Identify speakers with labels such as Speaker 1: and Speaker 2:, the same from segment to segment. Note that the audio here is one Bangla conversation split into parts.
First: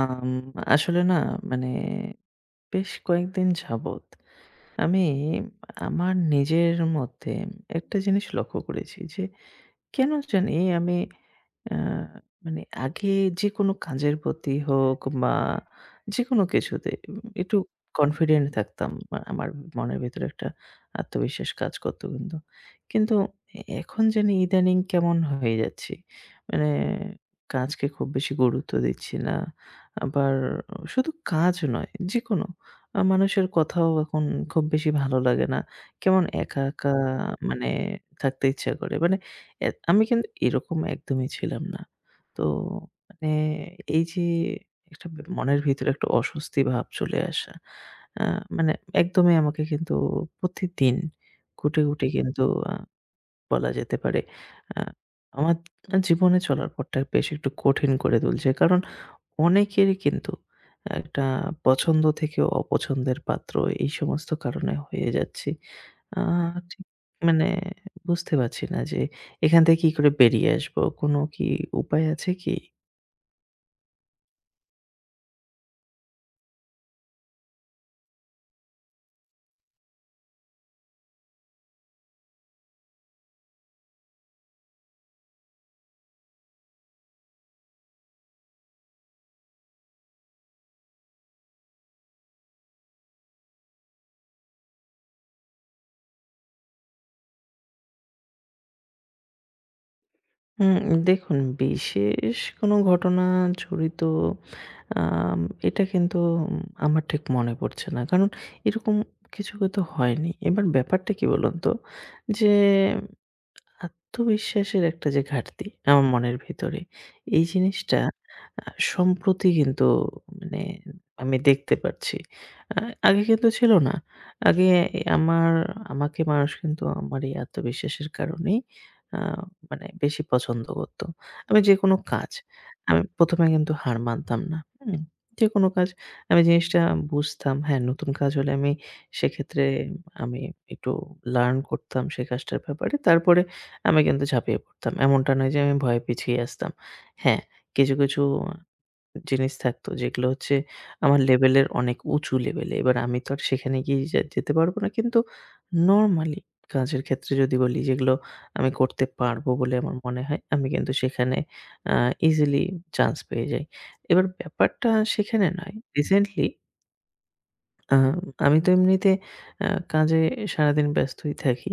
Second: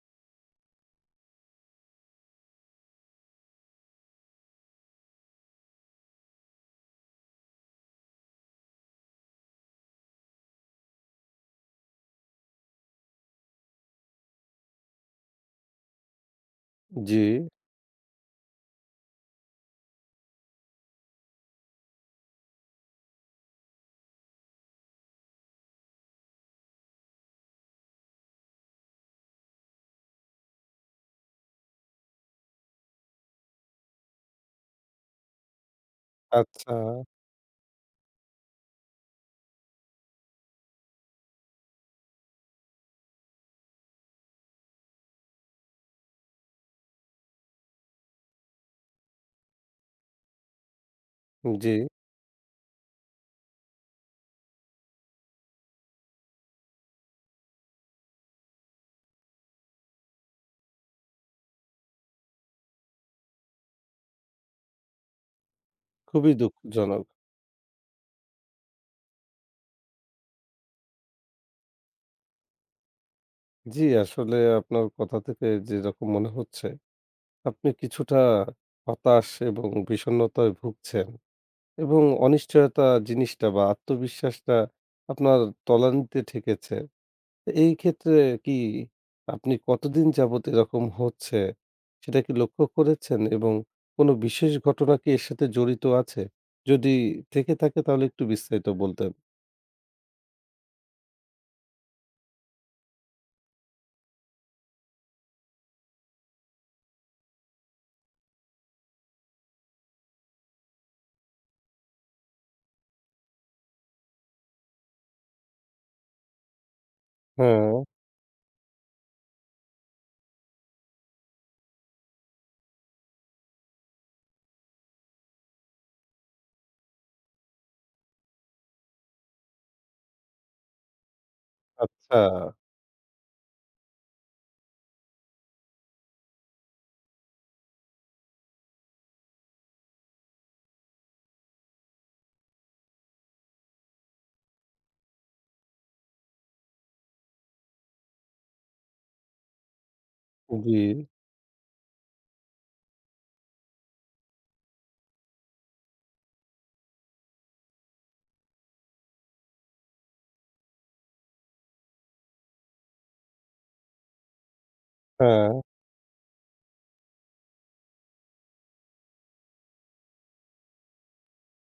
Speaker 1: আম আসলে না, মানে বেশ কয়েকদিন যাবৎ আমি আমার নিজের মধ্যে একটা জিনিস লক্ষ্য করেছি যে কেন জানি আমি আ মানে আগে যেকোনো কাজের প্রতি হোক বা যেকোনো কিছুতে
Speaker 2: জি,
Speaker 1: একটু কনফিডেন্ট থাকতাম। আমার মনের ভেতরে একটা আত্মবিশ্বাস কাজ করত কিন্তু। কিন্তু এখন জানি ইদানিং কেমন হয়ে যাচ্ছি। মানে কাজকে খুব বেশি গুরুত্ব দিচ্ছি না। আবার শুধু কাজ নয়, যেকোনো মানুষের কথাও এখন খুব বেশি ভালো লাগে না। কেমন একা,
Speaker 2: আচ্ছা,
Speaker 1: একা মানে থাকতে ইচ্ছা করে। মানে এ আমি কিন্তু এরকম একদমই ছিলাম না। তো মানে এই যে একটা মনের ভিতরে একটা অস্বস্তি ভাব চলে আসা, আ মানে একদমই আমাকে কিন্তু প্রতিদিন
Speaker 2: জি,
Speaker 1: ঘুঁটে, ঘুঁটে কিন্তু আ বলা যেতে পারে আ আমার জীবনে চলার পথটা বেশ একটু কঠিন করে তুলছে। কারণ অনেকেরই কিন্তু একটা পছন্দ থেকে অপছন্দের পাত্র এই সমস্ত কারণে হয়ে যাচ্ছি। আ
Speaker 2: খুবই
Speaker 1: ঠিক
Speaker 2: দুঃখজনক।
Speaker 1: মানে বুঝতে পারছি না যে এখান থেকে কি করে বেরিয়ে আসবো? কোনো কি উপায় আছে কি?
Speaker 2: জি, আসলে আপনার কথা থেকে যেরকম মনে হচ্ছে, আপনি কিছুটা হতাশ এবং বিষণ্ণতায় ভুগছেন এবং অনিশ্চয়তা জিনিসটা বা আত্মবিশ্বাসটা আপনার তলানিতে ঠেকেছে। এই ক্ষেত্রে কি আপনি কতদিন যাবৎ এরকম হচ্ছে, সেটা কি লক্ষ্য করেছেন? এবং কোনো বিশেষ ঘটনা কি এর সাথে জড়িত আছে? যদি থেকে থাকে তাহলে একটু বিস্তারিত বলতেন।
Speaker 1: হুম, দেখুন বিশেষ কোনো ঘটনা জড়িত আম এটা কিন্তু উম আমার ঠিক মনে পড়ছে না। কারণ এরকম কিছু হয়তো হয়নি। এবার ব্যাপারটা কি বলুন তো? যে আত্মবিশ্বাসের একটা যে ঘাটতি আমার মনের ভিতরে, এই
Speaker 2: হ্যাঁ,
Speaker 1: জিনিসটা আ সম্প্রতি কিন্তু মানে আমি দেখতে পারছি। আ আগে কিন্তু ছিল না। আগে আমার আমাকে মানুষ কিন্তু আমার এই আত্মবিশ্বাসের কারণেই আ মানে বেশি পছন্দ করত। আমি যেকোনো
Speaker 2: আচ্ছা।
Speaker 1: কাজ আমি প্রথম এ কিন্তু হার মানতাম না। হুম? যেকোনো কাজ আমি জিনিসটা বুঝতাম। হ্যাঁ, নতুন কাজ হলে আমি সেক্ষেত্রে আমি একটু লার্ন করতাম সেই কাজটার ব্যাপারে। তারপরে আমি কিন্তু ঝাঁপিয়ে পড়তাম। এমনটা নয় যে আমি ভয়ে পিছিয়ে আসতাম। হ্যাঁ, কিছু, কিছু জিনিস থাকতো যেগুলো হচ্ছে
Speaker 2: জি,
Speaker 1: আমার লেভেলের অনেক উঁচু লেভেলে। এবার আমি তো আর সেখানে গিয়ে যে যেতে পারবো না। কিন্তু নরমালি কাজের ক্ষেত্রে যদি বলি যেগুলো আমি করতে পারবো বলে আমার মনে হয়, আমি কিন্তু সেখানে আ ইজিলি চান্স পেয়ে যাই। এবার ব্যাপারটা সেখানে
Speaker 2: হ্যাঁ,
Speaker 1: নয়। রিসেন্টলি আ আমি তো এমনিতে আ কাজে সারাদিন ব্যস্তই থাকি।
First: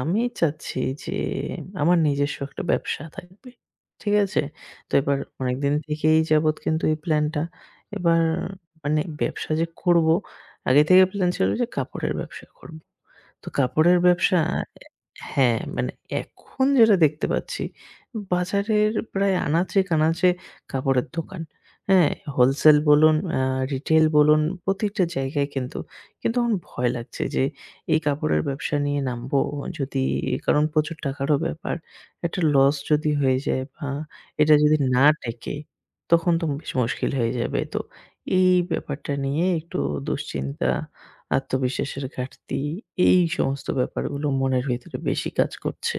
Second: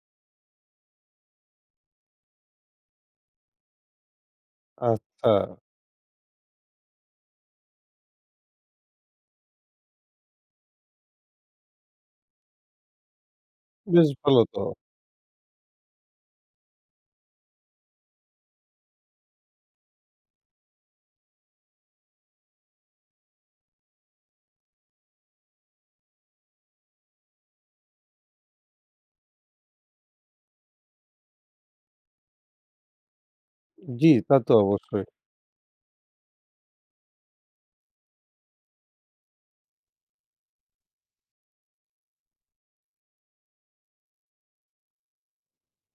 Speaker 1: আমি চাচ্ছি যে আমার নিজস্ব একটা ব্যবসা থাকবে। ঠিক আছে? তো এবার
Speaker 2: আচ্ছা।
Speaker 1: অনেকদিন থেকেই যাবৎ কিন্তু এই প্ল্যানটা। এবার মানে ব্যবসা যে করব, আগে থেকে প্ল্যান ছিল যে কাপড়ের ব্যবসা করব। তো কাপড়ের
Speaker 2: বেশ
Speaker 1: ব্যবসা,
Speaker 2: ভালো তো।
Speaker 1: হ্যাঁ, মানে এখন যেটা দেখতে পাচ্ছি, বাজারের প্রায় আনাচে-কানাচে কাপড়ের দোকান। হ্যাঁ? হোলসেল বলুন, রিটেইল বলুন, প্রতিটা জায়গায় কিন্তু। কিন্তু এখন ভয় লাগছে যে এই কাপড়ের ব্যবসা নিয়ে নামবো যদি, কারণ প্রচুর টাকারও ব্যাপার। একটা লস যদি হয়ে যায় বা
Speaker 2: জি, তা তো
Speaker 1: এটা যদি
Speaker 2: অবশ্যই।
Speaker 1: না টেকে, তখন তো বেশ মুশকিল হয়ে যাবে। তো এই ব্যাপারটা নিয়ে একটু দুশ্চিন্তা, আত্মবিশ্বাসের ঘাটতি, এই সমস্ত ব্যাপারগুলো মনের ভেতরে বেশি কাজ করছে।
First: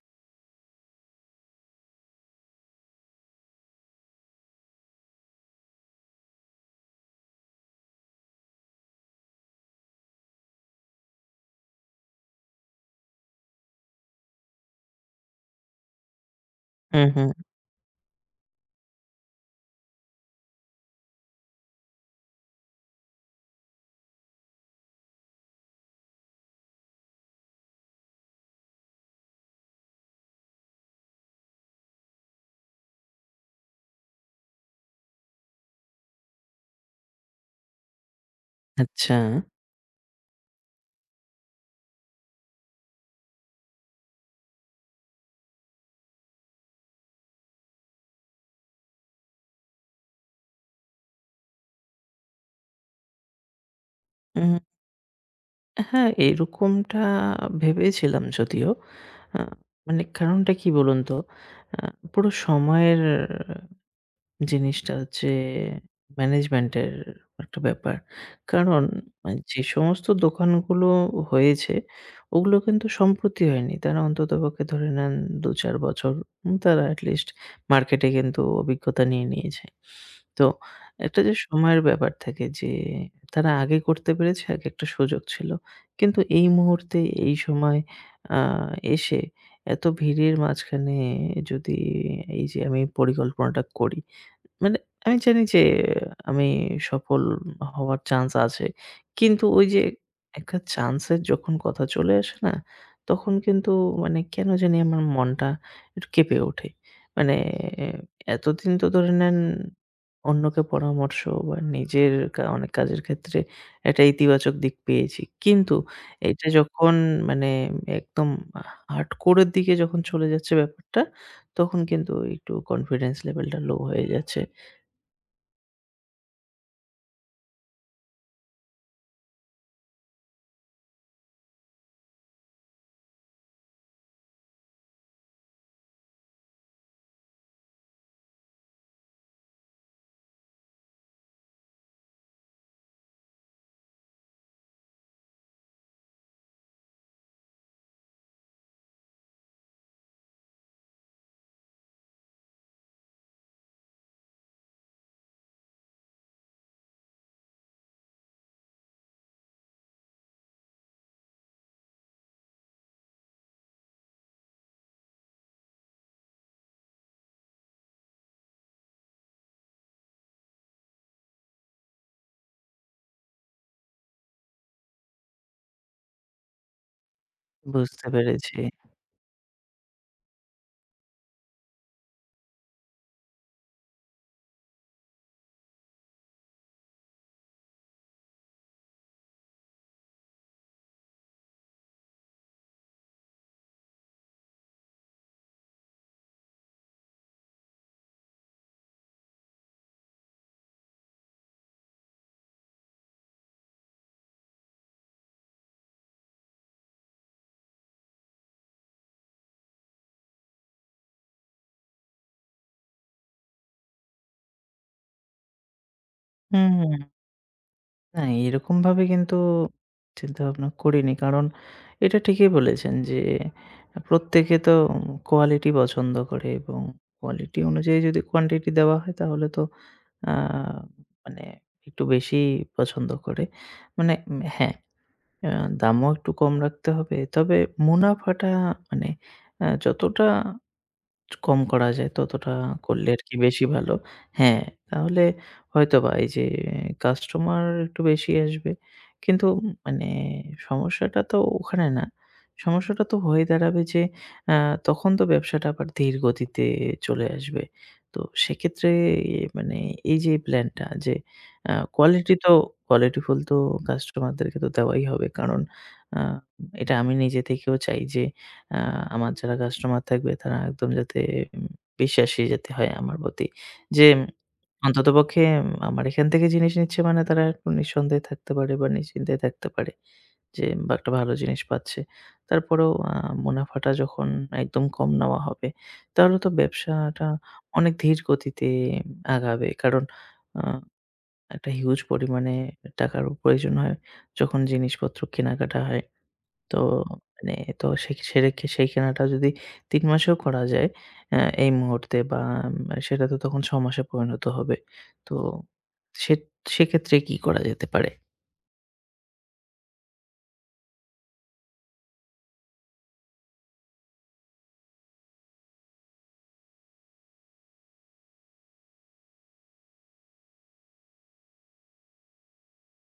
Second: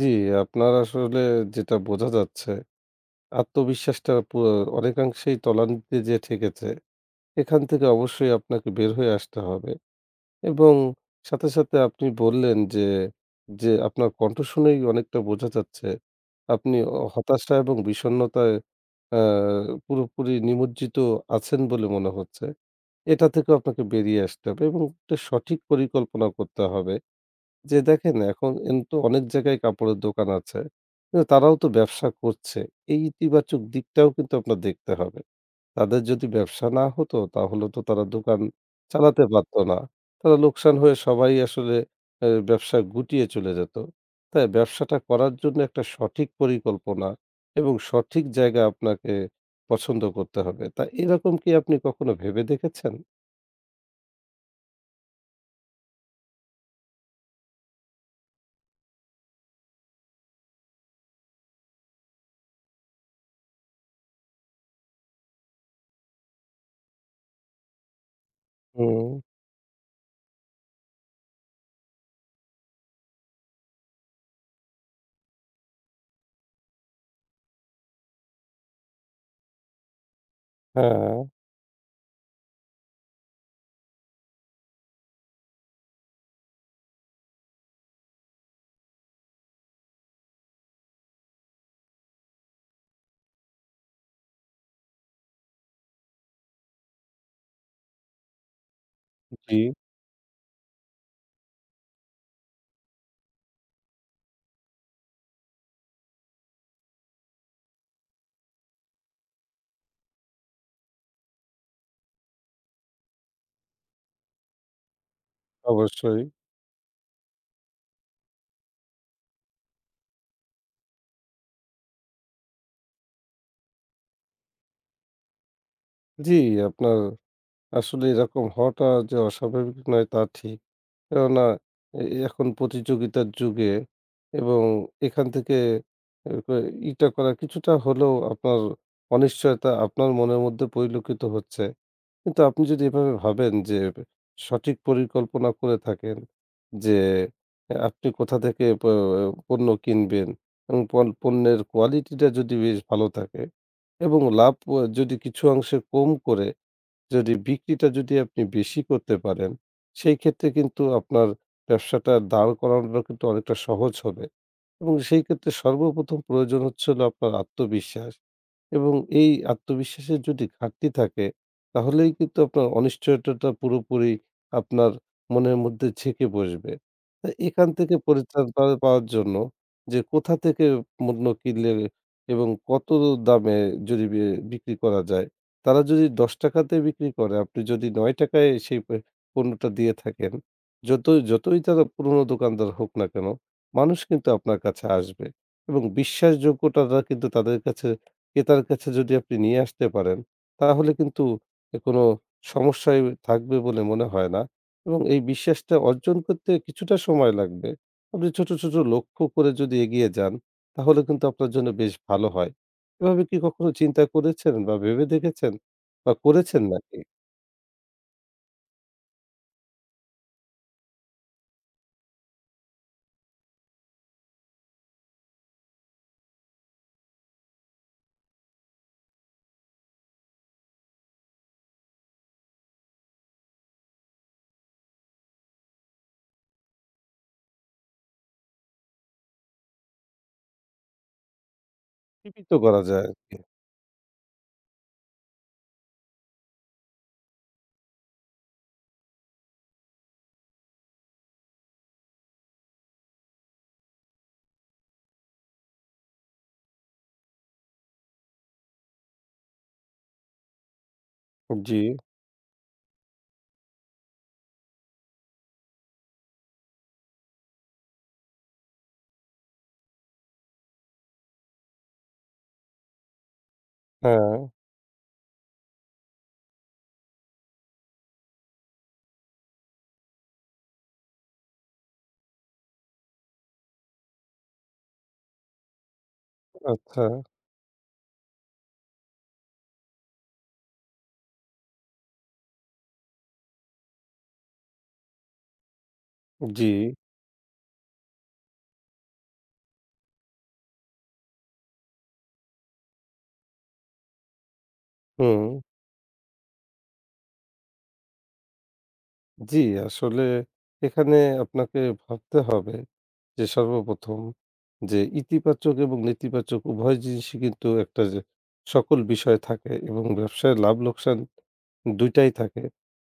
Speaker 2: জি, আপনার আসলে যেটা বোঝা যাচ্ছে আত্মবিশ্বাসটা অনেকাংশেই তলানিতে যেয়ে ঠেকেছে। এখান থেকে অবশ্যই আপনাকে বের হয়ে আসতে হবে। এবং সাথে, সাথে আপনি বললেন যে, আপনার কণ্ঠ শুনেই অনেকটা বোঝা যাচ্ছে আপনি
Speaker 1: হুম, হুম।
Speaker 2: হতাশা এবং বিষণ্ণতায় অ্যা পুরোপুরি নিমজ্জিত আছেন বলে মনে হচ্ছে। এটা থেকেও আপনাকে বেরিয়ে আসতে হবে এবং একটা সঠিক পরিকল্পনা করতে হবে। যে দেখেন এখন কিন্তু অনেক জায়গায় কাপড়ের দোকান আছে। কিন্তু তারাও তো ব্যবসা করছে। এই ইতিবাচক দিকটাও কিন্তু আপনার দেখতে হবে। তাদের যদি ব্যবসা না হতো তাহলে তো তারা দোকান
Speaker 1: আচ্ছা।
Speaker 2: চালাতে পারত না। তারা লোকসান হয়ে সবাই আসলে ব্যবসা গুটিয়ে চলে যেত। তাই ব্যবসাটা করার জন্য একটা সঠিক পরিকল্পনা এবং সঠিক জায়গা আপনাকে পছন্দ করতে হবে। তা এরকম কি আপনি কখনো ভেবে দেখেছেন?
Speaker 1: উম হ্যাঁ, এরকমটা ভেবেছিলাম যদিও। আ মানে কারণটা কি বলুন তো? আ পুরো সময়ের জিনিসটা হচ্ছে ম্যানেজমেন্টের একটা ব্যাপার। কারণ
Speaker 2: হুম,
Speaker 1: যে সমস্ত দোকানগুলো হয়েছে, ওগুলো কিন্তু সম্প্রতি হয়নি। তারা অন্ততপক্ষে ধরে নেন ২-৪ বছর, তারা এটলিস্ট মার্কেটে কিন্তু অভিজ্ঞতা নিয়ে নিয়েছে। তো
Speaker 2: হ্যাঁ।
Speaker 1: একটা যে সময়ের ব্যাপার থাকে যে তারা আগে করতে পেরেছে, আগে একটা সুযোগ ছিল। কিন্তু এই মুহূর্তে এই সময় আ এসে এত ভিড়ের মাঝখানে যদি এই যে আমি পরিকল্পনাটা করি, মানে আমি জানি যে আমি সফল হওয়ার চান্স আছে। কিন্তু
Speaker 2: জি,
Speaker 1: ওই যে একটা চান্সের যখন কথা চলে আসে না? তখন কিন্তু মানে কেন জানি আমার মনটা একটু কেঁপে ওঠে। মানে এতদিন তো ধরে নেন অন্যকে পরামর্শ বা নিজের অনেক কাজের ক্ষেত্রে একটা ইতিবাচক দিক পেয়েছি। কিন্তু
Speaker 2: অবশ্যই।
Speaker 1: এটা যখন মানে একদম হার্ডকোর এর দিকে যখন চলে যাচ্ছে ব্যাপারটা, তখন কিন্তু একটু কনফিডেন্স লেভেলটা লো হয়ে যাচ্ছে।
Speaker 2: জি, আপনার আসলে এরকম হওয়াটা যে অস্বাভাবিক নয় তা ঠিক। কেননা এ এখন প্রতিযোগিতার যুগে এবং এখান থেকে এ ক ইটা করা কিছুটা হলেও আপনার অনিশ্চয়তা আপনার মনের মধ্যে পরিলক্ষিত হচ্ছে। কিন্তু আপনি যদি এভাবে ভাবেন যে সঠিক পরিকল্পনা করে থাকেন যে আপনি কোথা থেকে পণ্য কিনবেন এবং পণ্যের কোয়ালিটিটা যদি বেশ ভালো থাকে এবং লাভ ও যদি কিছু অংশে কম করে যদি বিক্রিটা যদি আপনি বেশি করতে পারেন, সেই ক্ষেত্রে কিন্তু আপনার ব্যবসাটা দাঁড় করানোটা কিন্তু অনেকটা সহজ হবে। এবং সেই ক্ষেত্রে সর্বপ্রথম প্রয়োজন হলো আপনার আত্মবিশ্বাস। এবং এই আত্মবিশ্বাসের যদি ঘাটতি থাকে তাহলেই কিন্তু আপনার অনিশ্চয়তাটা পুরোপুরি আপনার মনের মধ্যে ঝেঁকে বসবে। তা এখান থেকে
Speaker 1: বুঝতে
Speaker 2: পরিত্রাণ
Speaker 1: পেরেছি।
Speaker 2: পাওয়ার জন্য যে কোথা থেকে পণ্য কিনলে এবং কত দামে যদি বিক্রি করা যায়, তারা যদি ৳১০ তে বিক্রি করে আপনি যদি ৳৯ য় সেই পণ্যটা দিয়ে থাকেন, যতই যতই তারা পুরনো দোকানদার হোক না কেন মানুষ কিন্তু আপনার কাছে আসবে এবং বিশ্বাসযোগ্যতাটা কিন্তু তাদের কাছে ক্রেতার কাছে যদি আপনি নিয়ে আসতে পারেন, তাহলে কিন্তু কোনো সমস্যায় থাকবে বলে মনে হয় না এবং এই বিশ্বাসটা অর্জন করতে কিছুটা সময় লাগবে। আপনি ছোট, ছোট লক্ষ্য করে যদি এগিয়ে যান, তাহলে কিন্তু আপনার জন্য বেশ ভালো হয়। এভাবে কি কখনো চিন্তা করেছেন বা ভেবে দেখেছেন বা করেছেন
Speaker 1: হুম, হুম।
Speaker 2: নাকি?
Speaker 1: না এরকমভাবে কিন্তু চিন্তাভাবনা করিনি। কারণ এটা ঠিকই বলেছেন যে প্রত্যেকে তো কোয়ালিটি পছন্দ করে এবং কোয়ালিটি অনুযায়ী যদি কোয়ান্টিটি দেওয়া হয় তাহলে তো আ মানে একটু বেশি পছন্দ করে। মানে হ্যাঁ, আ দামও একটু কম রাখতে হবে। তবে মুনাফাটা মানে যতটা কম করা যায়
Speaker 2: জীবিত
Speaker 1: ততটা
Speaker 2: করা যায়
Speaker 1: করলে আরকি
Speaker 2: আরকি।
Speaker 1: বেশি ভালো। হ্যাঁ, তাহলে হয়তোবা এই যে কাস্টমার একটু বেশি আসবে। কিন্তু মানে সমস্যাটা তো ওখানে না। সমস্যাটা তো হয়ে দাঁড়াবে যে আ তখন তো ব্যবসাটা আবার ধীর গতিতে চলে আসবে। তো সেক্ষেত্রে মানে এই যে প্ল্যানটা যে,
Speaker 2: জি,
Speaker 1: কোয়ালিটি তো কোয়ালিটিফুল তো কাস্টমারদেরকে তো দেওয়াই হবে। কারণ আ এটা আমি নিজে থেকেও চাই যে আ আমার যারা কাস্টমার থাকবে তারা একদম যাতে উম বিশ্বাসী যাতে হয় আমার প্রতি। যে
Speaker 2: হ্যাঁ,
Speaker 1: অন্ততপক্ষে আমার এখান থেকে জিনিস নিচ্ছে মানে তারা একটু নিঃসন্দেহে থাকতে পারে বা নিশ্চিন্তায় থাকতে পারে। যে বা একটা ভালো জিনিস পাচ্ছে। তারপরেও মুনাফাটা যখন একদম কম নেওয়া হবে, তাহলে তো
Speaker 2: আচ্ছা,
Speaker 1: ব্যবসাটা অনেক ধীর গতিতে আগাবে। কারণ আ একটা হিউজ পরিমাণে টাকারও প্রয়োজন হয় যখন জিনিসপত্র কেনাকাটা হয়।
Speaker 2: জি,
Speaker 1: তো মানে তো সে সেরে সেই কেনাটা যদি ৩ মাসেও করা যায় এই মুহূর্তে, বা উম, সেটা তো তখন ৬ মাসে পরিণত হবে। তো
Speaker 2: হুম।
Speaker 1: সে সেক্ষেত্রে কি করা যেতে পারে?
Speaker 2: জি, আসলে এখানে আপনাকে ভাবতে হবে যে সর্বপ্রথম যে ইতিবাচক এবং নেতিবাচক উভয় জিনিসই কিন্তু একটা যে সকল বিষয় থাকে এবং ব্যবসায় লাভ লোকসান ২ টাই থাকে।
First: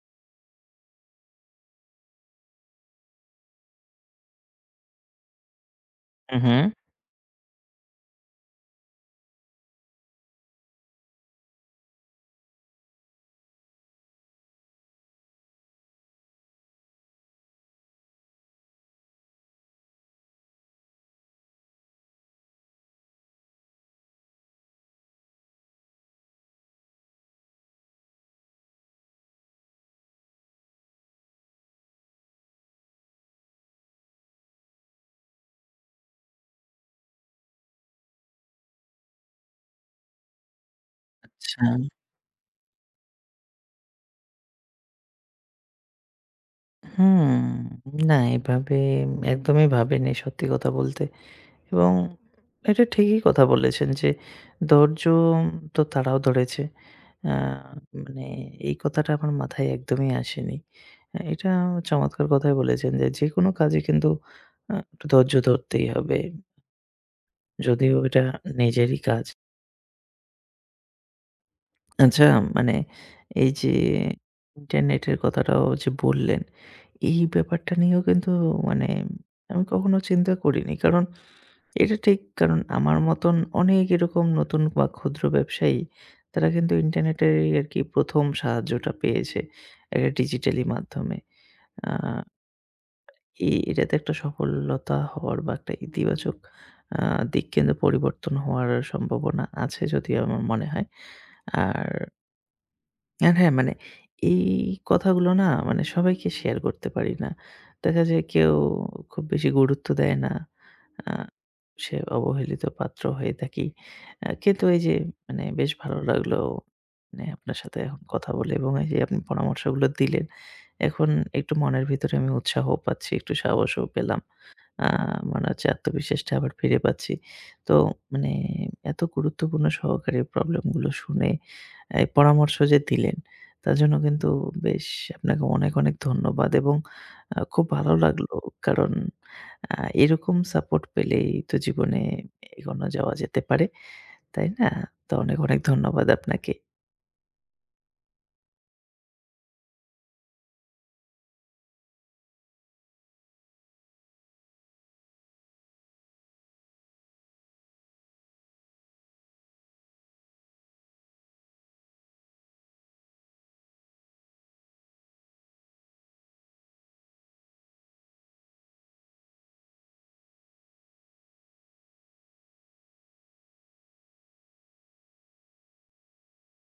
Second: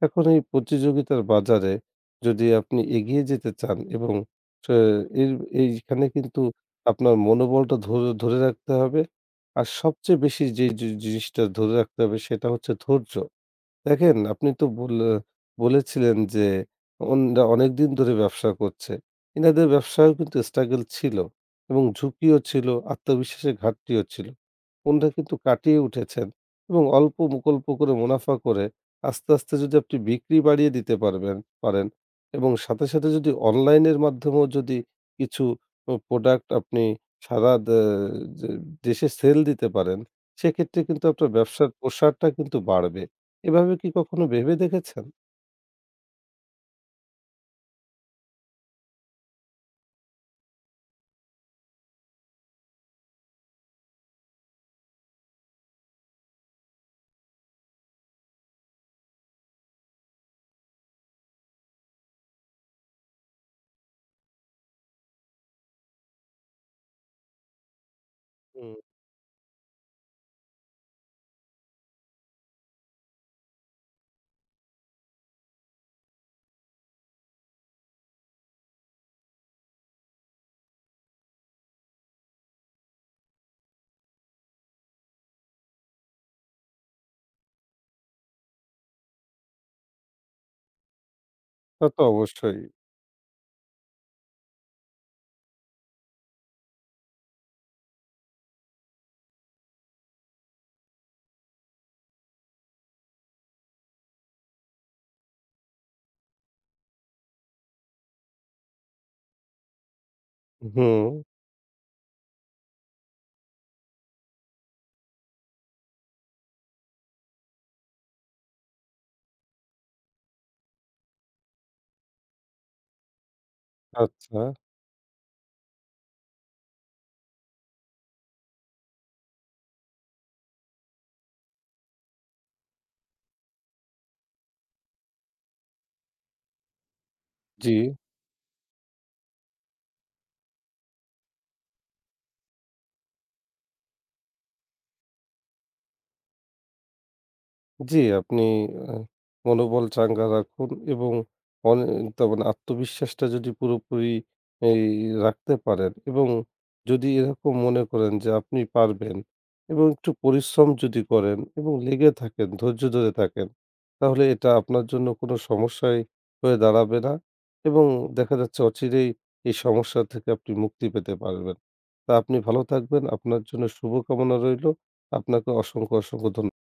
Speaker 2: এখন এই প্রতিযোগিতার বাজারে যদি আপনি এগিয়ে যেতে চান এবং সে এর এইখানে
Speaker 1: হু,
Speaker 2: কিন্তু
Speaker 1: হু।
Speaker 2: আপনার মনোবলটা ধরে ধরে রাখতে হবে। আর সবচেয়ে বেশি যে জিনিসটা ধরে রাখতে হবে সেটা হচ্ছে ধৈর্য। দেখেন, আপনি তো বলেছিলেন যে, অন্যরা অনেকদিন ধরে ব্যবসা করছে। এনাদের ব্যবসায়ও কিন্তু struggle ছিল এবং ঝুঁকিও ছিল, আত্মবিশ্বাসের ঘাটতিও ছিল। ওনারা কিন্তু কাটিয়ে উঠেছেন এবং অল্প বিকল্প করে মুনাফা করে আস্তে, আস্তে যদি আপনি বিক্রি বাড়িয়ে দিতে পারেন এবং সাথে, সাথে যদি অনলাইনের মাধ্যমেও যদি কিছু ও প্রোডাক্ট আপনি সারা দে যে দেশে সেল দিতে পারেন, সেক্ষেত্রে কিন্তু আপনার
Speaker 1: আচ্ছা।
Speaker 2: ব্যবসার প্রসারটা কিন্তু বাড়বে। এভাবে কি কখনো ভেবে দেখেছেন?
Speaker 1: হুম। না এভাবে একদমই ভাবিনি সত্যি কথা বলতে। এবং এটা ঠিকই কথা বলেছেন যে ধৈর্য তো তারাও ধরেছে। আ মানে এই কথাটা আমার মাথায় একদমই আসেনি। এটা চমৎকার কথাই বলেছেন যে যেকোনো কাজে কিন্তু একটু ধৈর্য ধরতেই হবে। যদিও এটা
Speaker 2: হুম।
Speaker 1: নিজেরই কাজ। আচ্ছা মানে এই যে ইন্টারনেটের কথাটাও যে বললেন, এই ব্যাপারটা নিয়েও কিন্তু মানে আমি কখনো চিন্তা করিনি। কারণ এটা ঠিক। কারণ আমার মতন অনেক এরকম নতুন বা ক্ষুদ্র ব্যবসায়ী, তারা কিন্তু ইন্টারনেটেরই আরকি প্রথম সাহায্যটা পেয়েছে, একটা ডিজিটালি মাধ্যমে।
Speaker 2: তা
Speaker 1: আ
Speaker 2: তো অবশ্যই।
Speaker 1: এ এটাতে একটা সফলতা হওয়ার বা একটা ইতিবাচক আ দিক কিন্তু পরিবর্তন হওয়ার সম্ভাবনা আছে যদিও আমার মনে হয়। আর আর হ্যাঁ, মানে এই কথাগুলো না মানে সবাইকে শেয়ার করতে পারি না। দেখা যায় কেউ খুব বেশি গুরুত্ব দেয় না।
Speaker 2: হুম,
Speaker 1: আ সে অবহেলিত পাত্র হয়ে থাকি। কিন্তু এই যে মানে বেশ ভালো লাগলো মানে আপনার সাথে এখন কথা বলে এবং এই যে আপনি পরামর্শগুলো দিলেন। এখন একটু মনের ভিতরে আমি উৎসাহ পাচ্ছি, একটু সাহসও পেলাম।
Speaker 2: আচ্ছা,
Speaker 1: আ মনে হচ্ছে আত্মবিশ্বাসটা আবার ফিরে পাচ্ছি। তো মানে এত গুরুত্বপূর্ণ সহকারে প্রবলেমগুলো শুনে এই পরামর্শ যে দিলেন, তার জন্য কিন্তু বেশ আপনাকে অনেক, অনেক ধন্যবাদ এবং খুব
Speaker 2: জি।
Speaker 1: ভালো লাগলো। কারণ আ এরকম সাপোর্ট পেলেই তো জীবনে এগোনো যাওয়া যেতে পারে। তাই না? তো অনেক, অনেক ধন্যবাদ আপনাকে।
Speaker 2: জি, আপনি আ মনোবল চাঙ্গা রাখুন এবং অনে তার মানে আত্মবিশ্বাসটা যদি পুরোপুরি এই রাখতে পারেন এবং যদি এরকম মনে করেন যে আপনি পারবেন এবং একটু পরিশ্রম যদি করেন এবং লেগে থাকেন, ধৈর্য ধরে থাকেন, তাহলে এটা আপনার জন্য কোনো সমস্যাই হয়ে দাঁড়াবে না এবং দেখা যাচ্ছে অচিরেই এই সমস্যা থেকে আপনি মুক্তি পেতে পারবেন। তা আপনি ভালো থাকবেন। আপনার জন্য শুভকামনা রইলো। আপনাকে অসংখ্য, অসংখ্য ধন্য